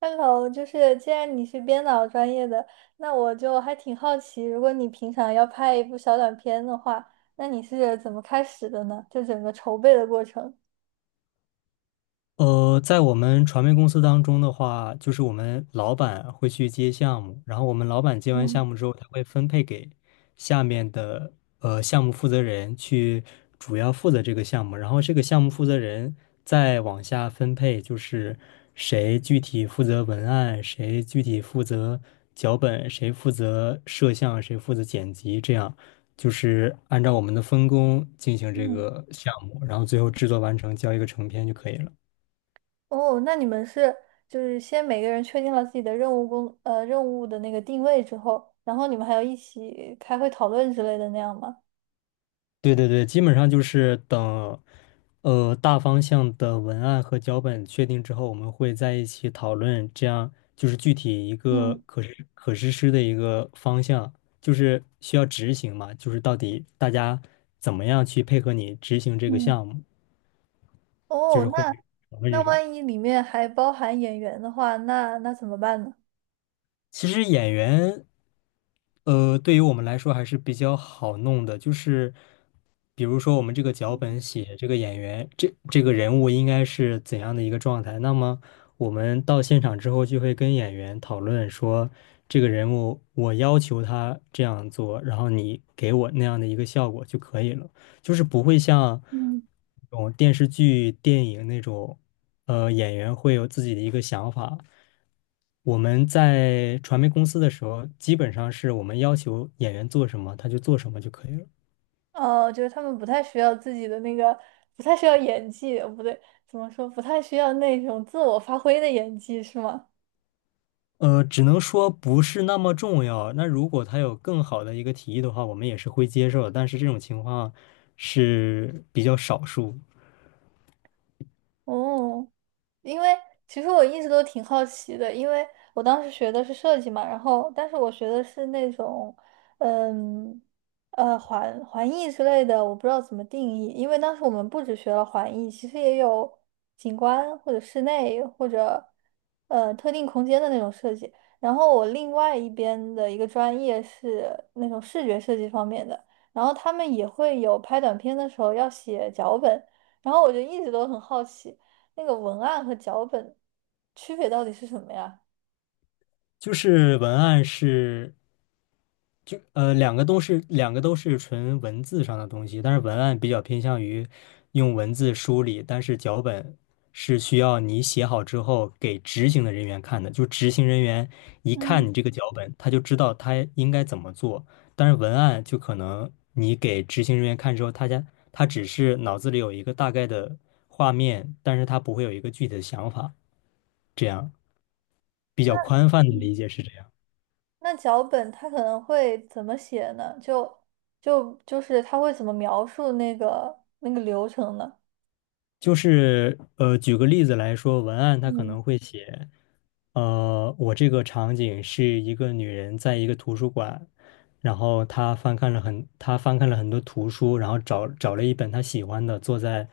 Hello，就是既然你是编导专业的，那我就还挺好奇，如果你平常要拍一部小短片的话，那你是怎么开始的呢？就整个筹备的过程。在我们传媒公司当中的话，就是我们老板会去接项目，然后我们老板接完嗯项目之后，他会分配给下面的项目负责人去主要负责这个项目，然后这个项目负责人再往下分配，就是谁具体负责文案，谁具体负责脚本，谁负责摄像，谁负责剪辑，这样就是按照我们的分工进行这嗯，个项目，然后最后制作完成，交一个成片就可以了。哦，那你们是就是先每个人确定了自己的任务的那个定位之后，然后你们还要一起开会讨论之类的那样吗？对对对，基本上就是等，大方向的文案和脚本确定之后，我们会在一起讨论，这样就是具体一个嗯可实施的一个方向，就是需要执行嘛，就是到底大家怎么样去配合你执行这个嗯，项目，就哦，是会那讨论那这种。万一里面还包含演员的话，那怎么办呢？其实演员对于我们来说还是比较好弄的，就是比如说我们这个脚嗯本写这个演员，这个人物应该是怎样的一个状态，那么我们到现场之后就会跟演员讨论说，这个人物我要求他这样做，然后你给我那样的一个效果就可以了。就是不会像嗯那种电视剧、电影那种，演员会有自己的一个想法。我们在传媒公司的时候，基本上是我们要求演员做什么，他就做什么就可以了。哦，就是他们不太需要自己的那个，不太需要演技，哦不对，怎么说，不太需要那种自我发挥的演技，是吗？只能说不是那么重要。那如果他有更好的一个提议的话，我们也是会接受的。但是这种情况是比较少数。哦，因为其实我一直都挺好奇的，因为我当时学的是设计嘛，然后但是我学的是那种，嗯，环艺之类的，我不知道怎么定义，因为当时我们不只学了环艺，其实也有景观或者室内或者特定空间的那种设计。然后我另外一边的一个专业是那种视觉设计方面的，然后他们也会有拍短片的时候要写脚本。然后我就一直都很好奇，那个文案和脚本区别到底是什么呀？就是文案是两个都是纯文字上的东西，但是文案比较偏向于用文字梳理，但是脚本是需要你写好之后给执行的人员看的，就执行人员一看嗯你这个脚本，他就知道他应该怎么做。但是文案就可能你给执行人员看之后，他只是脑子里有一个大概的画面，但是他不会有一个具体的想法，这样比那较宽泛的理嗯解是这样。那脚本它可能会怎么写呢？就是它会怎么描述那个流程呢？就是举个例子来说，文案它可嗯能会写，我这个场景是一个女人在一个图书馆，然后她翻看了很多图书，然后找了一本她喜欢的，坐在，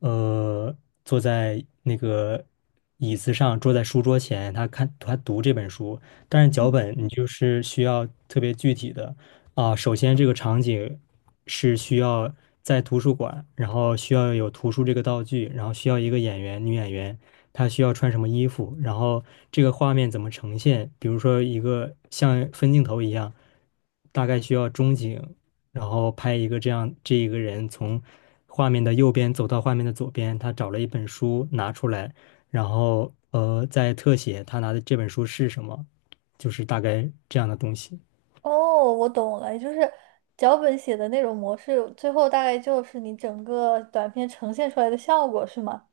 呃，坐在那个椅子上，坐在书桌前，她读这本书，但是脚嗯本你就是需要特别具体的。啊，首先这个场景是需要在图书馆，然后需要有图书这个道具，然后需要一个演员，女演员，她需要穿什么衣服，然后这个画面怎么呈现，比如说一个像分镜头一样，大概需要中景，然后拍一个这样，这一个人从画面的右边走到画面的左边，他找了一本书拿出来，然后在特写他拿的这本书是什么，就是大概这样的东西。哦，我懂了，也就是脚本写的那种模式，最后大概就是你整个短片呈现出来的效果，是吗？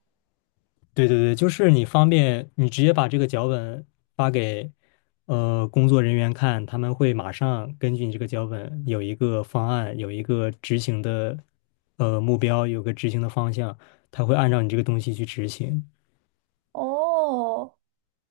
对对对，就是你方便，你直接把这个脚本发给工作人员看，他们会马上根据你这个脚本有一个方案，有一个执行的目标，有个执行的方向，他会按照你这个东西去执行。哦，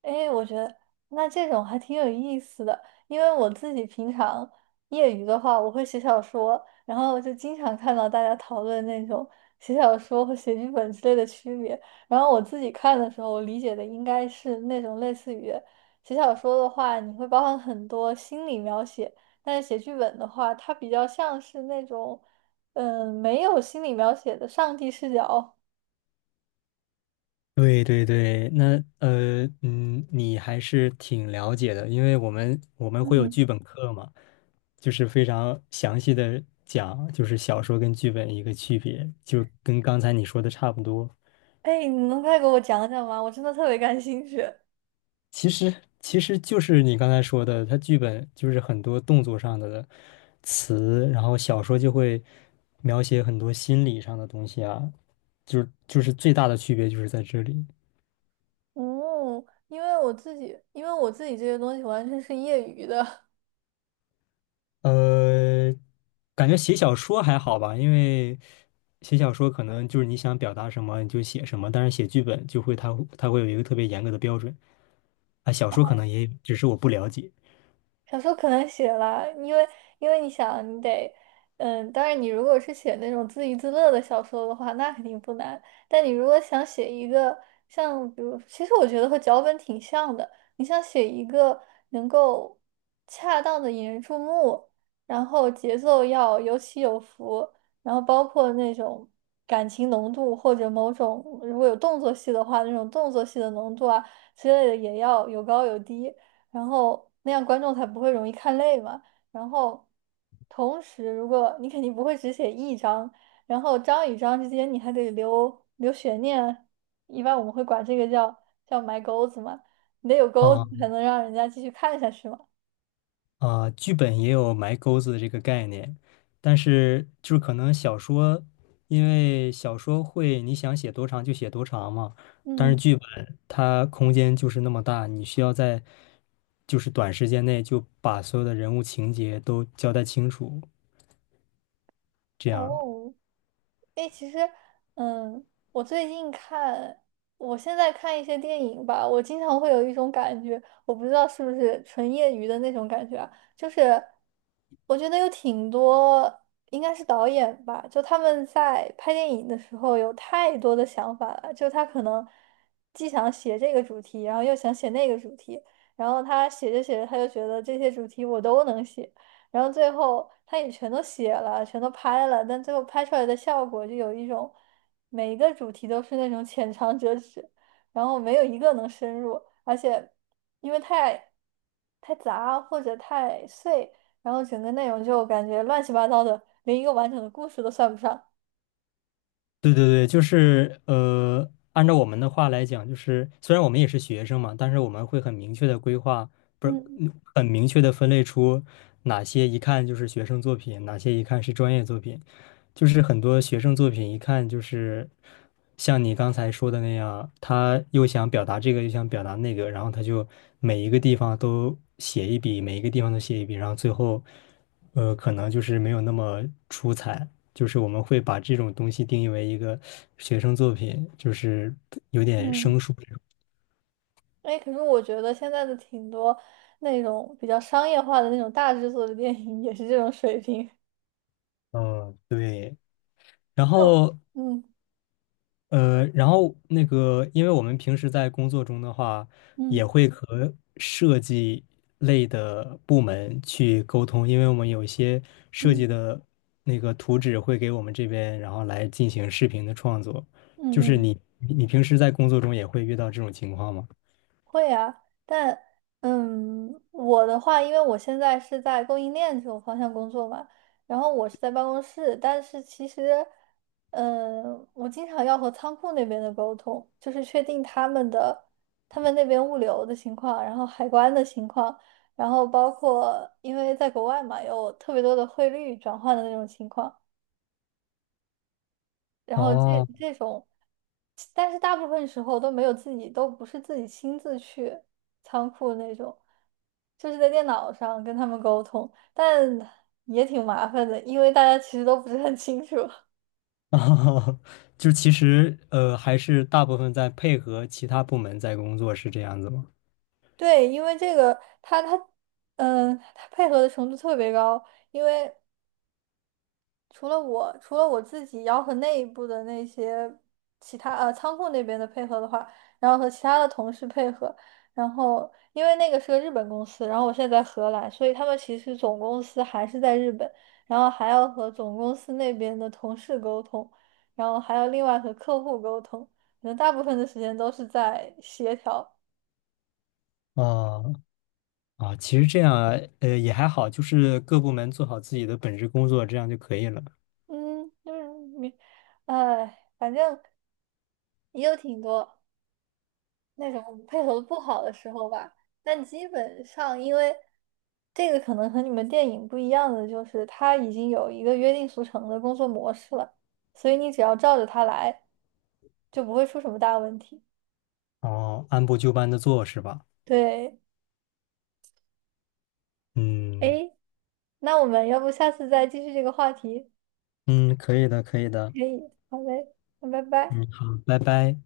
哎，我觉得那这种还挺有意思的，因为我自己平常业余的话，我会写小说，然后就经常看到大家讨论那种写小说和写剧本之类的区别。然后我自己看的时候，我理解的应该是那种类似于写小说的话，你会包含很多心理描写，但是写剧本的话，它比较像是那种没有心理描写的上帝视角。对对对，那你还是挺了解的，因为我们会有嗯。剧本课嘛，就是非常详细的讲，就是小说跟剧本一个区别，就跟刚才你说的差不多。哎，你能再给我讲讲吗？我真的特别感兴趣。其实其实就是你刚才说的，它剧本就是很多动作上的词，然后小说就会描写很多心理上的东西啊，就是最大的区别就是在这里。哦，因为我自己，因为我自己这些东西完全是业余的，呃，感觉写小说还好吧，因为写小说可能就是你想表达什么你就写什么，但是写剧本就会它会有一个特别严格的标准啊，小说可能也有只是我不了解小说可能写了，因为因为你想，你得，嗯，当然你如果是写那种自娱自乐的小说的话，那肯定不难。但你如果想写一个像，比如，其实我觉得和脚本挺像的，你想写一个能够恰当的引人注目，然后节奏要有起有伏，然后包括那种感情浓度或者某种如果有动作戏的话，那种动作戏的浓度啊之类的也要有高有低。然后那样观众才不会容易看累嘛。然后，同时如果你肯定不会只写一章，然后章与章之间你还得留悬念啊，一般我们会管这个叫埋钩子嘛，你得有钩子啊。才能让人家继续看下去嘛。啊，剧本也有埋钩子的这个概念，但是就是可能小说，因为小说会你想写多长就写多长嘛，但是嗯，剧本它空间就是那么大，你需要在就是短时间内就把所有的人物情节都交代清楚，这样。哦，哎，其实，嗯，我最近看，我现在看一些电影吧，我经常会有一种感觉，我不知道是不是纯业余的那种感觉啊，就是我觉得有挺多，应该是导演吧，就他们在拍电影的时候有太多的想法了，就他可能既想写这个主题，然后又想写那个主题，然后他写着写着他就觉得这些主题我都能写。然后最后他也全都写了，全都拍了，但最后拍出来的效果就有一种，每一个主题都是那种浅尝辄止，然后没有一个能深入，而且因为太杂或者太碎，然后整个内容就感觉乱七八糟的，连一个完整的故事都算不上。对对对，就是按照我们的话来讲，就是虽然我们也是学生嘛，但是我们会很明确的规划，不是嗯嗯很明确的分类出哪些一看就是学生作品，哪些一看是专业作品。就是很多学生作品一看就是像你刚才说的那样，他又想表达这个，又想表达那个，然后他就每一个地方都写一笔，然后最后可能就是没有那么出彩。就是我们会把这种东西定义为一个学生作品，就是有点嗯，生疏这种哎，可是我觉得现在的挺多那种比较商业化的那种大制作的电影也是这种水平。嗯，然那种后嗯然后那个，因为我们平时在工作中的话，嗯也会和设计类的部门去沟通，因为我们有一些设计嗯的那个图纸会给我们这边，然后来进行视频的创作。就嗯是嗯。你平时在工作中也会遇到这种情况吗？会啊，但嗯，我的话，因为我现在是在供应链这种方向工作嘛，然后我是在办公室，但是其实，嗯，我经常要和仓库那边的沟通，就是确定他们的他们那边物流的情况，然后海关的情况，然后包括因为在国外嘛，有特别多的汇率转换的那种情况。然后这哦。这种，但是大部分时候都没有自己，都不是自己亲自去仓库那种，就是在电脑上跟他们沟通，但也挺麻烦的，因为大家其实都不是很清楚。哦，就其实还是大部分在配合其他部门在工作，是这样子吗？对，因为这个他，嗯，他配合的程度特别高，因为。除了我，除了我自己，要和内部的那些其他仓库那边的配合的话，然后和其他的同事配合，然后因为那个是个日本公司，然后我现在在荷兰，所以他们其实总公司还是在日本，然后还要和总公司那边的同事沟通，然后还要另外和客户沟通，可能大部分的时间都是在协调，啊啊，其实这样也还好，就是各部门做好自己的本职工作，这样就可以了。嗯，就是你，哎，反正也有挺多。那种配合不好的时候吧。但基本上，因为这个可能和你们电影不一样的，就是他已经有一个约定俗成的工作模式了，所以你只要照着他来，就不会出什么大问题。哦，按部就班的做是吧？对，嗯诶，那我们要不下次再继续这个话题？嗯，可以的，可以的。可以，好嘞，那拜拜。嗯，好，拜拜。